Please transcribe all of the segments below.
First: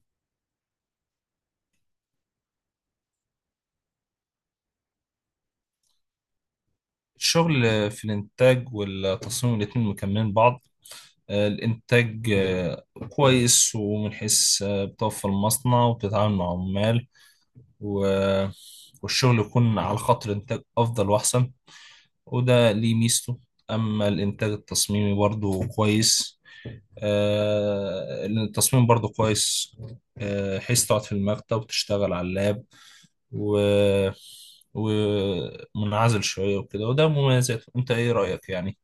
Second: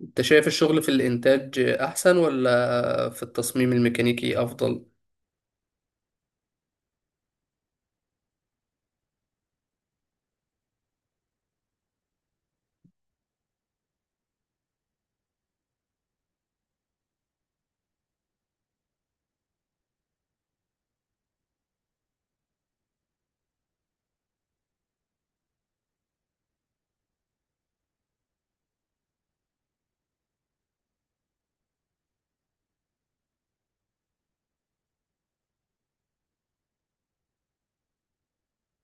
انت شايف الشغل في الانتاج احسن ولا في التصميم الميكانيكي افضل؟ الشغل في الإنتاج والتصميم الاتنين مكملين بعض، الإنتاج كويس، ومن حيث بتوفر المصنع وبتتعامل مع عمال، و- والشغل يكون على خط الإنتاج أفضل وأحسن، وده ليه ميزته. أما الإنتاج التصميمي برضه كويس، لأن التصميم برضه كويس، حيث تقعد في المكتب وتشتغل على اللاب، و ومنعزل شوية وكده، وده مميزاته. أنت إيه رأيك يعني؟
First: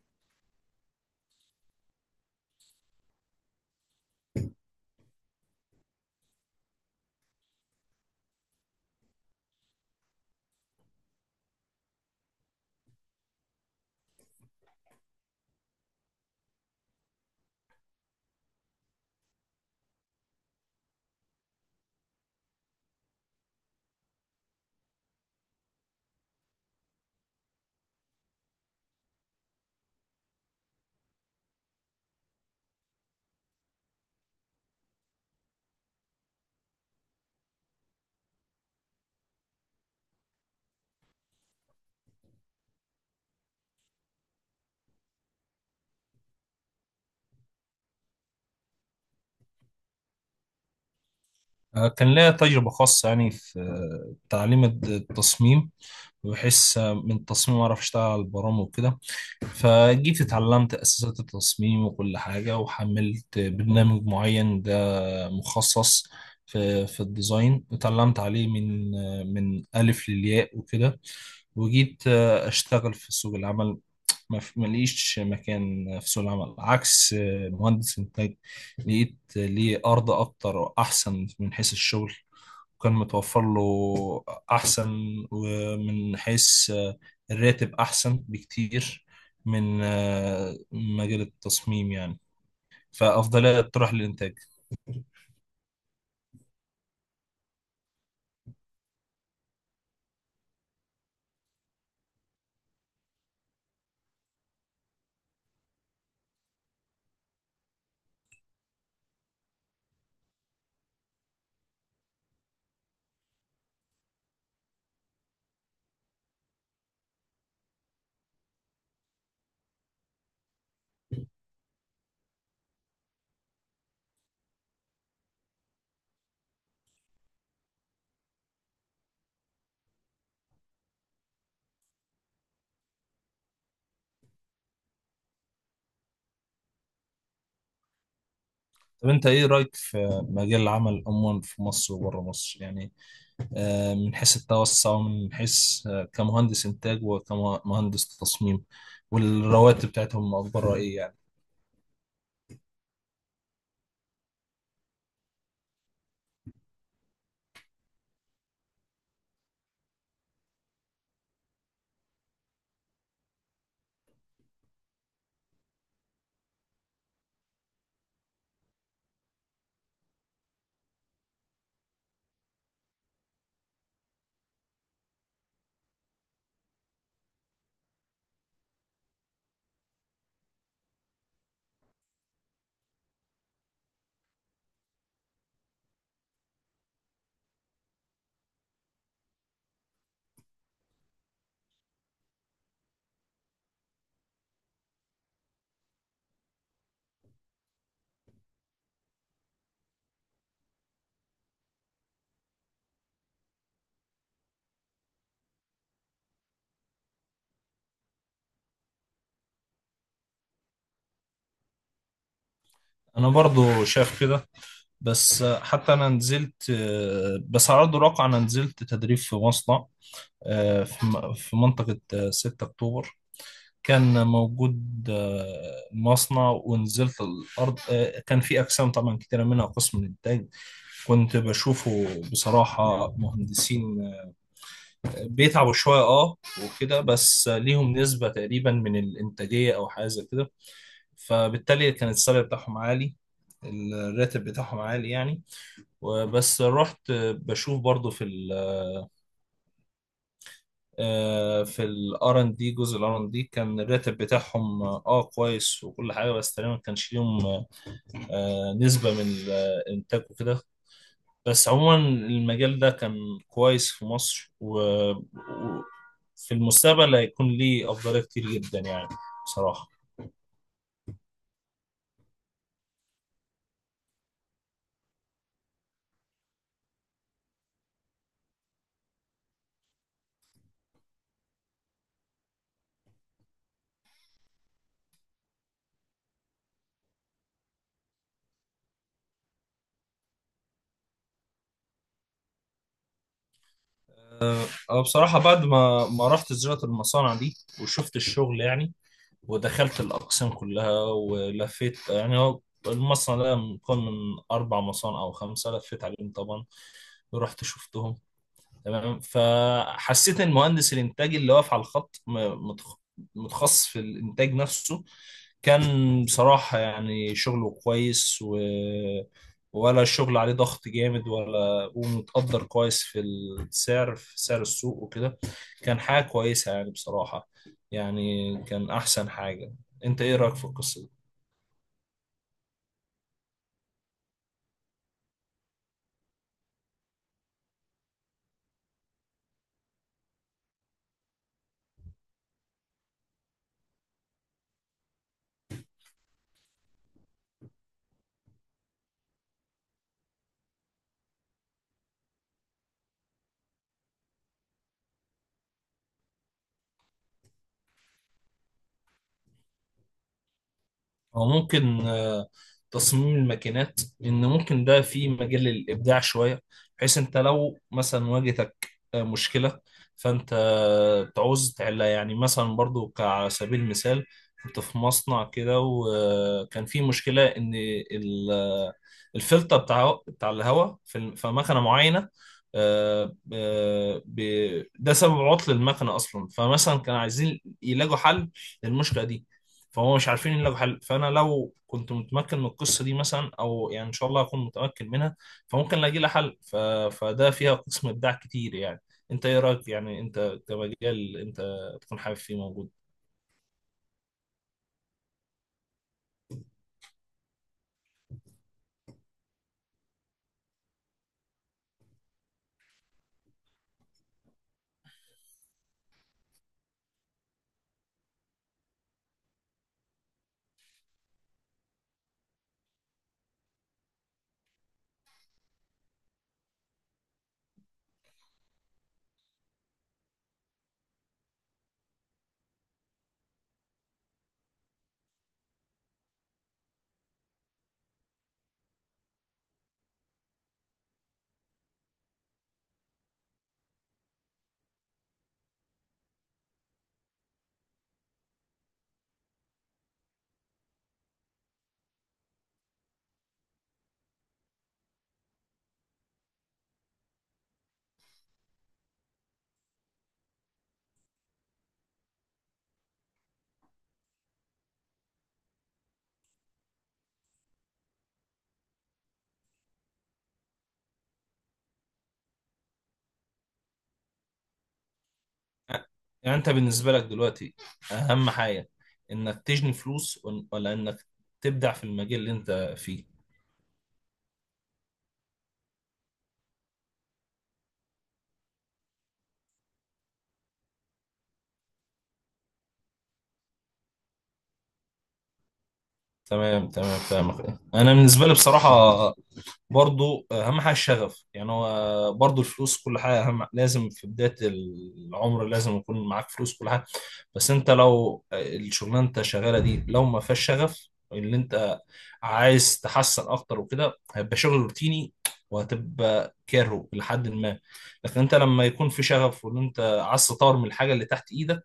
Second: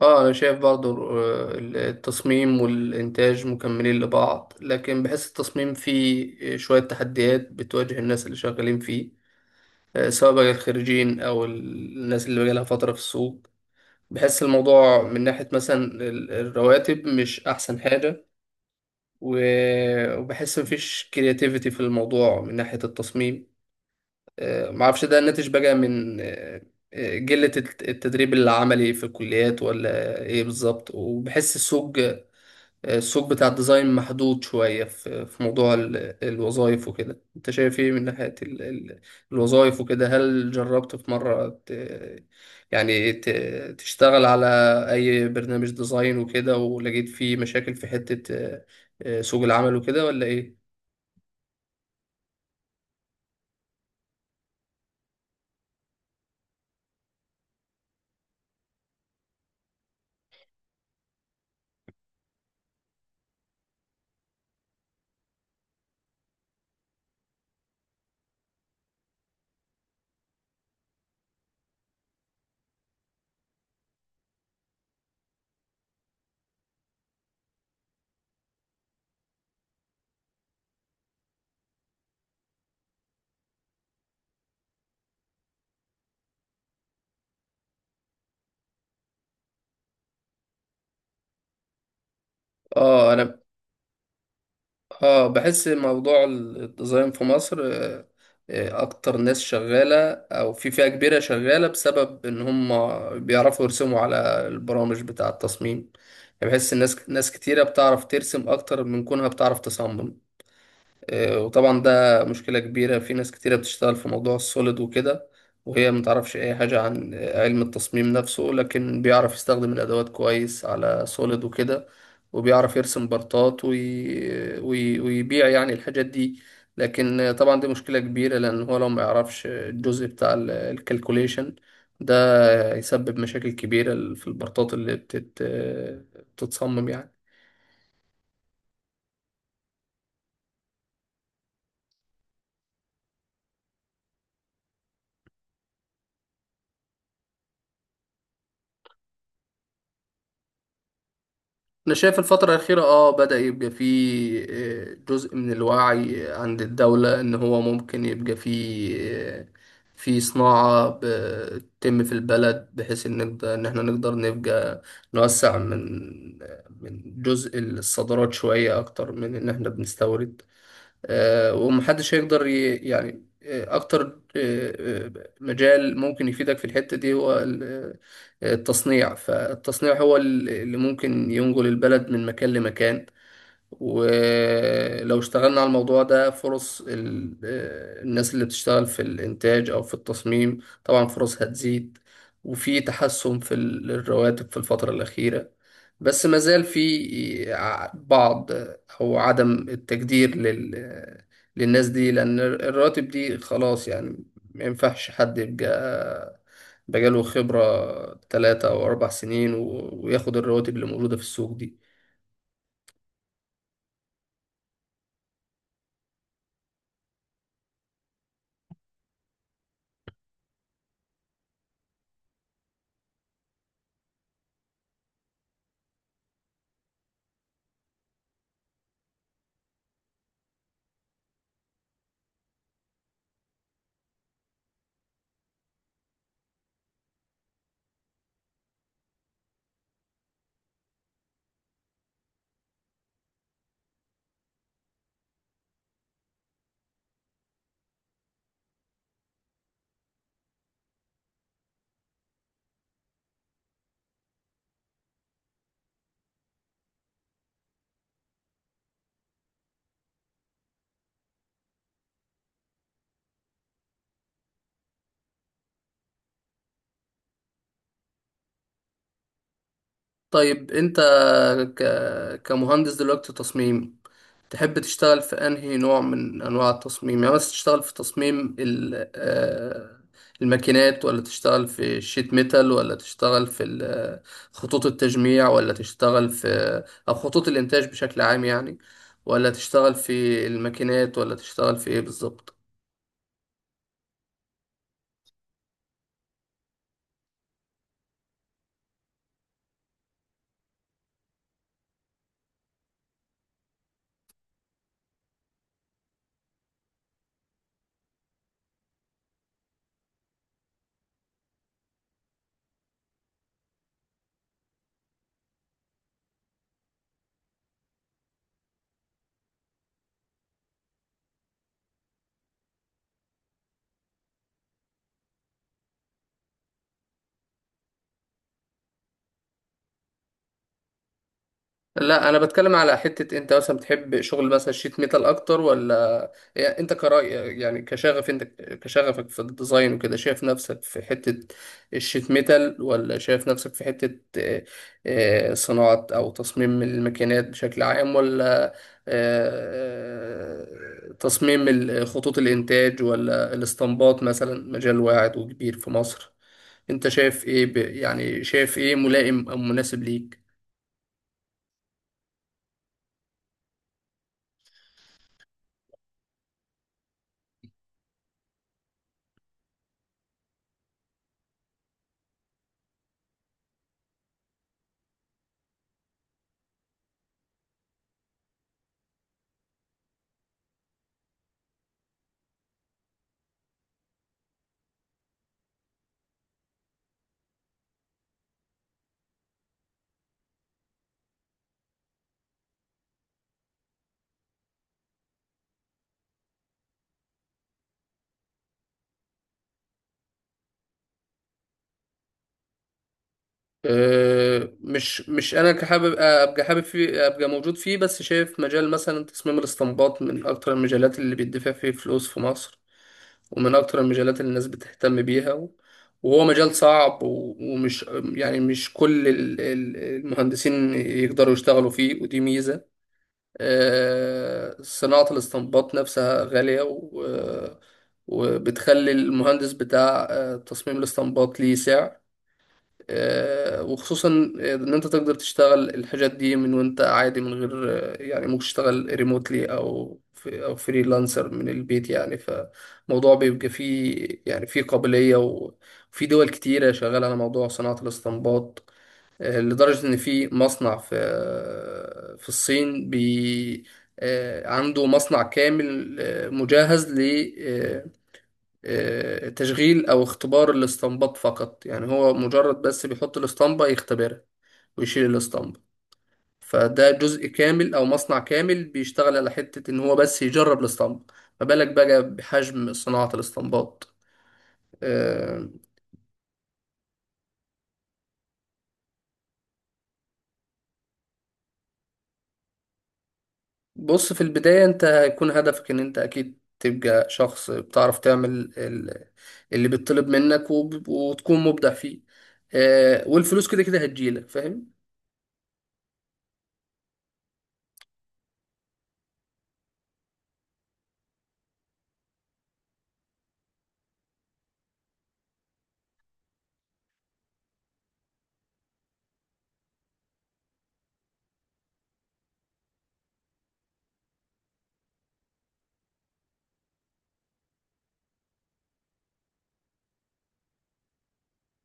اه انا شايف برضو التصميم والانتاج مكملين لبعض، لكن بحس التصميم فيه شوية تحديات بتواجه الناس اللي شغالين فيه، سواء بقى الخريجين او الناس اللي بقالها فترة في السوق. بحس الموضوع من ناحية مثلا الرواتب مش احسن حاجة، وبحس مفيش كرياتيفيتي في الموضوع من ناحية التصميم. ما اعرفش ده ناتج بقى من قلة التدريب العملي في الكليات ولا ايه بالظبط، وبحس السوق السوق بتاع الديزاين محدود شوية في موضوع الوظائف وكده. انت شايف ايه من ناحية الوظائف وكده؟ هل جربت في مرة يعني ت- تشتغل على اي برنامج ديزاين وكده ولقيت فيه مشاكل في حتة سوق العمل وكده ولا ايه؟ كان ليا تجربة خاصة يعني في تعليم التصميم. بحس من التصميم أعرف أشتغل على البرامج وكده، فجيت اتعلمت أساسات التصميم وكل حاجة، وحملت برنامج معين ده مخصص في الديزاين، اتعلمت عليه من من ألف للياء وكده. وجيت أشتغل في سوق العمل، ما لقيش مكان في سوق العمل، عكس مهندس إنتاج لقيت ليه أرض أكتر وأحسن من حيث الشغل، وكان متوفر له أحسن. ومن حيث الراتب أحسن بكتير من مجال التصميم يعني، اه انا فأفضلية تروح للإنتاج. اه بحس موضوع الديزاين في مصر، اكتر ناس شغالة او في فئة كبيرة شغالة بسبب ان هم بيعرفوا يرسموا على البرامج بتاع التصميم. يعني بحس ناس كتيرة بتعرف ترسم اكتر من كونها بتعرف تصمم. وطبعا ده مشكلة كبيرة، في ناس كتيرة بتشتغل في موضوع السوليد وكده، وهي متعرفش أي حاجة عن علم التصميم نفسه، لكن بيعرف يستخدم الأدوات كويس على سوليد وكده، وبيعرف يرسم بارتات ويبيع يعني الحاجات دي. لكن طبعا دي مشكلة كبيرة، لأن هو لو ما يعرفش الجزء بتاع الكالكوليشن ده يسبب مشاكل كبيرة في البارتات اللي بتتصمم يعني. طب أنت إيه رأيك في مجال العمل عموما في مصر وبره مصر يعني، من حيث التوسع، ومن حيث كمهندس إنتاج وكمهندس تصميم، والرواتب بتاعتهم أخبارها إيه يعني؟ أنا شايف الفترة الأخيرة آه بدأ يبقى فيه جزء من الوعي عند الدولة إن هو ممكن يبقى فيه آه، في صناعة بتتم في البلد، بحيث إن نقدر إن إحنا نقدر نبقى نوسع من من جزء الصادرات شوية أكتر من إن إحنا بنستورد. ومحدش هيقدر ي... يعني آه، أكتر آه، آه، مجال ممكن يفيدك في الحتة دي هو التصنيع، فالتصنيع هو اللي ممكن ينقل البلد من مكان لمكان. ولو اشتغلنا على الموضوع ده، فرص الناس اللي بتشتغل في الإنتاج أو في التصميم طبعا فرص هتزيد، وفي تحسن في الرواتب في الفترة الأخيرة، بس ما زال في بعض أو عدم التقدير لل آه، للناس دي، لأن الرواتب دي خلاص يعني ما ينفعش حد يبقى بقاله خبرة تلاتة أو أربع سنين وياخد الرواتب اللي موجودة في السوق دي. أنا برضو شايف كده. بس حتى انا نزلت، بس على ارض الواقع انا نزلت تدريب في مصنع، في في منطقة 6 أكتوبر. كان موجود مصنع، ونزلت الأرض، كان في أقسام طبعا كتيرة منها قسم الإنتاج. كنت بشوفه بصراحة مهندسين بيتعبوا شوية وكده. بس ليهم نسبة تقريبا من الإنتاجية أو حاجة زي كده، فبالتالي كان السالري بتاعهم عالي، الراتب بتاعهم عالي يعني. وبس رحت بشوف برضو في في الار ان دي، جزء الار ان دي كان الراتب بتاعهم كويس وكل حاجه، بس تقريبا ما كانش ليهم نسبه من الانتاج وكده. بس عموما المجال ده كان كويس في مصر و- في المستقبل هيكون ليه أفضلية كتير جدا يعني، بصراحة. طيب انت كمهندس دلوقتي تصميم، تحب تشتغل في انهي نوع من انواع التصميم؟ يعني مثلا تشتغل في تصميم ال... آه، الماكينات، ولا تشتغل في الشيت ميتال، ولا تشتغل في خطوط التجميع، ولا تشتغل في آه، او خطوط الانتاج بشكل عام يعني؟ ولا تشتغل في الماكينات ولا تشتغل في ايه بالظبط؟ أنا بصراحة بعد ما رحت زيارة المصانع دي وشفت الشغل يعني، ودخلت الأقسام كلها ولفيت. يعني هو المصنع ده مكون من أربع مصانع أو خمسة، لفيت عليهم طبعا، رحت شفتهم تمام. فحسيت ان مهندس الانتاج اللي واقف على الخط متخصص في الانتاج نفسه، كان بصراحة يعني شغله كويس، ولا الشغل عليه ضغط جامد، ولا ومتقدر كويس في السعر في سعر السوق وكده. كان حاجة كويسة يعني بصراحة، يعني كان أحسن حاجة. أنت إيه رأيك في القصة دي؟ لا انا بتكلم على حتة انت مثلا بتحب شغل مثلا شيت ميتال اكتر، ولا يعني انت كرأي، يعني كشغف انت، كشغفك في الديزاين وكده شايف نفسك في حتة الشيت ميتال، ولا شايف نفسك في حتة صناعة او تصميم الماكينات بشكل عام، ولا تصميم خطوط الانتاج، ولا الاسطمبات مثلا مجال واعد وكبير في مصر؟ انت شايف ايه شايف ايه ملائم او مناسب ليك؟ أو ممكن تصميم الماكينات، لأن ممكن ده فيه مجال للإبداع شوية. بحيث أنت لو مثلا واجهتك مشكلة، فأنت تعوز تحلها يعني. مثلا برضو كعلى سبيل المثال، كنت في مصنع كده وكان فيه مشكلة إن ال- آه، الفلتر بتاع الهواء في في مكنة معينة، ده سبب عطل المكنة أصلا. فمثلا كانوا عايزين يلاقوا حل للمشكلة دي، فهو مش عارفين الا بحل. فانا لو كنت متمكن من القصه دي مثلا، او يعني ان شاء الله اكون متمكن منها، فممكن الاقي لها حل. فده فيها قسم ابداع كتير يعني. انت ايه رايك يعني، انت كمجال انت تكون حابب فيه موجود؟ أه، مش مش انا كحابب ابقى حابب فيه ابقى موجود فيه، بس شايف مجال مثلا تصميم الاستنباط من اكتر المجالات اللي بيدفع فيه فلوس في مصر، ومن اكتر المجالات اللي الناس بتهتم بيها، وهو مجال صعب و- ومش يعني مش كل المهندسين يقدروا يشتغلوا فيه، ودي ميزة. أه، صناعة الاستنباط نفسها غالية وبتخلي المهندس بتاع أه، تصميم الاستنباط ليه سعر. وخصوصا ان انت تقدر تشتغل الحاجات دي من وانت عادي من غير ممكن تشتغل ريموتلي، او فريلانسر من البيت يعني. فموضوع بيبقى فيه يعني فيه قابلية، وفي دول كتيرة شغالة على موضوع صناعة الاستنباط، لدرجة ان في مصنع في في الصين بي آه، عنده مصنع كامل مجهز تشغيل أو اختبار الاستنباط فقط، يعني هو مجرد بس بيحط الاسطمبة يختبرها ويشيل الاسطمبة. فده جزء كامل أو مصنع كامل بيشتغل على حتة إن هو بس يجرب الاسطمبة، ما بالك بقى بحجم صناعة الاسطمبات. آه، يعني انت بالنسبه لك دلوقتي اهم حاجه انك تجني فلوس ولا انك تبدع في المجال اللي انت فيه؟ بص، في البداية أنت هيكون هدفك إن أنت أكيد تبقى شخص بتعرف تعمل ال- اللي بيطلب منك، وتكون مبدع فيه، والفلوس كده كده هتجيلك، فاهم؟ تمام تمام، فاهمك. انا بالنسبه لي بصراحه برضو اهم حاجه الشغف. يعني هو برضو الفلوس كل حاجه اهم، لازم في بدايه العمر لازم يكون معاك فلوس كل حاجه. بس انت لو الشغلانه انت شغاله دي لو ما فيهاش شغف اللي انت عايز تحسن اكتر وكده، هيبقى شغل روتيني، وهتبقى كارهه لحد ما. لكن انت لما يكون في شغف، وان انت عايز تطور من الحاجه اللي تحت ايدك،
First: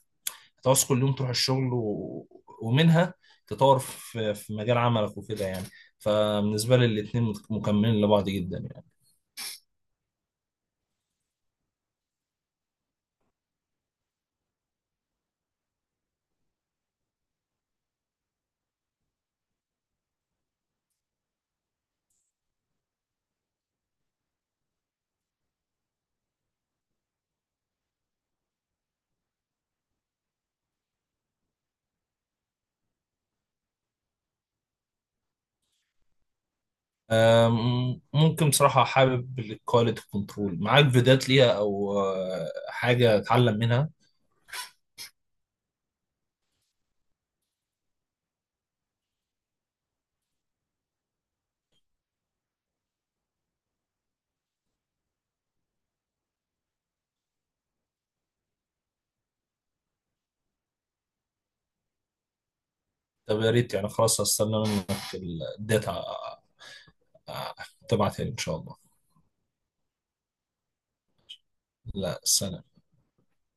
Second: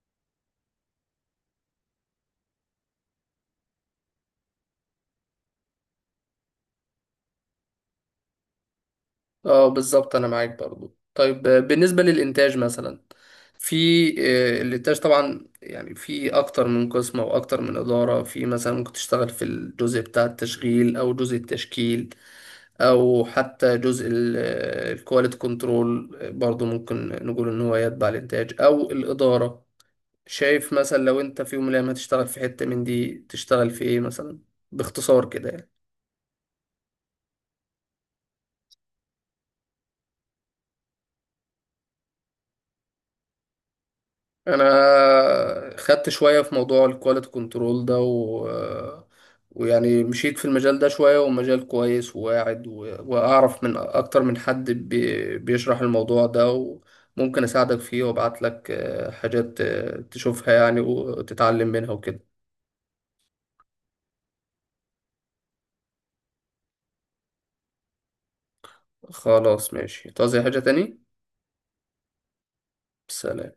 هتعوز كل يوم تروح الشغل ومنها تطور في مجال عملك وكده يعني. فبالنسبة لي الاتنين مكملين لبعض جدا يعني. اه بالظبط، انا معاك برضو. طيب بالنسبة للإنتاج مثلا، في الإنتاج طبعا يعني في أكتر من قسم أو أكتر من إدارة، في مثلا ممكن تشتغل في الجزء بتاع التشغيل، أو جزء التشكيل، أو حتى جزء الكواليتي كنترول برضو، ممكن نقول إن هو يتبع الإنتاج أو الإدارة. شايف مثلا لو أنت في يوم من الأيام هتشتغل في حتة من دي تشتغل في إيه مثلا، باختصار كده يعني؟ ممكن بصراحة حابب الكواليتي كنترول. معاك فيديوهات ليها، أو حاجة أتعلم منها؟ انا خدت شويه في موضوع الكواليتي كنترول ده، و... ويعني مشيت في المجال ده شويه، ومجال كويس وواعد، و... واعرف من اكتر من حد بيشرح الموضوع ده، وممكن اساعدك فيه وابعت لك حاجات تشوفها يعني وتتعلم منها وكده. طب يا ريت يعني، خلاص هستنى منك الداتا آه، تبعتها لي إن شاء الله. خلاص ماشي، تعوز أي حاجه تاني؟ لا، سلام. سلام.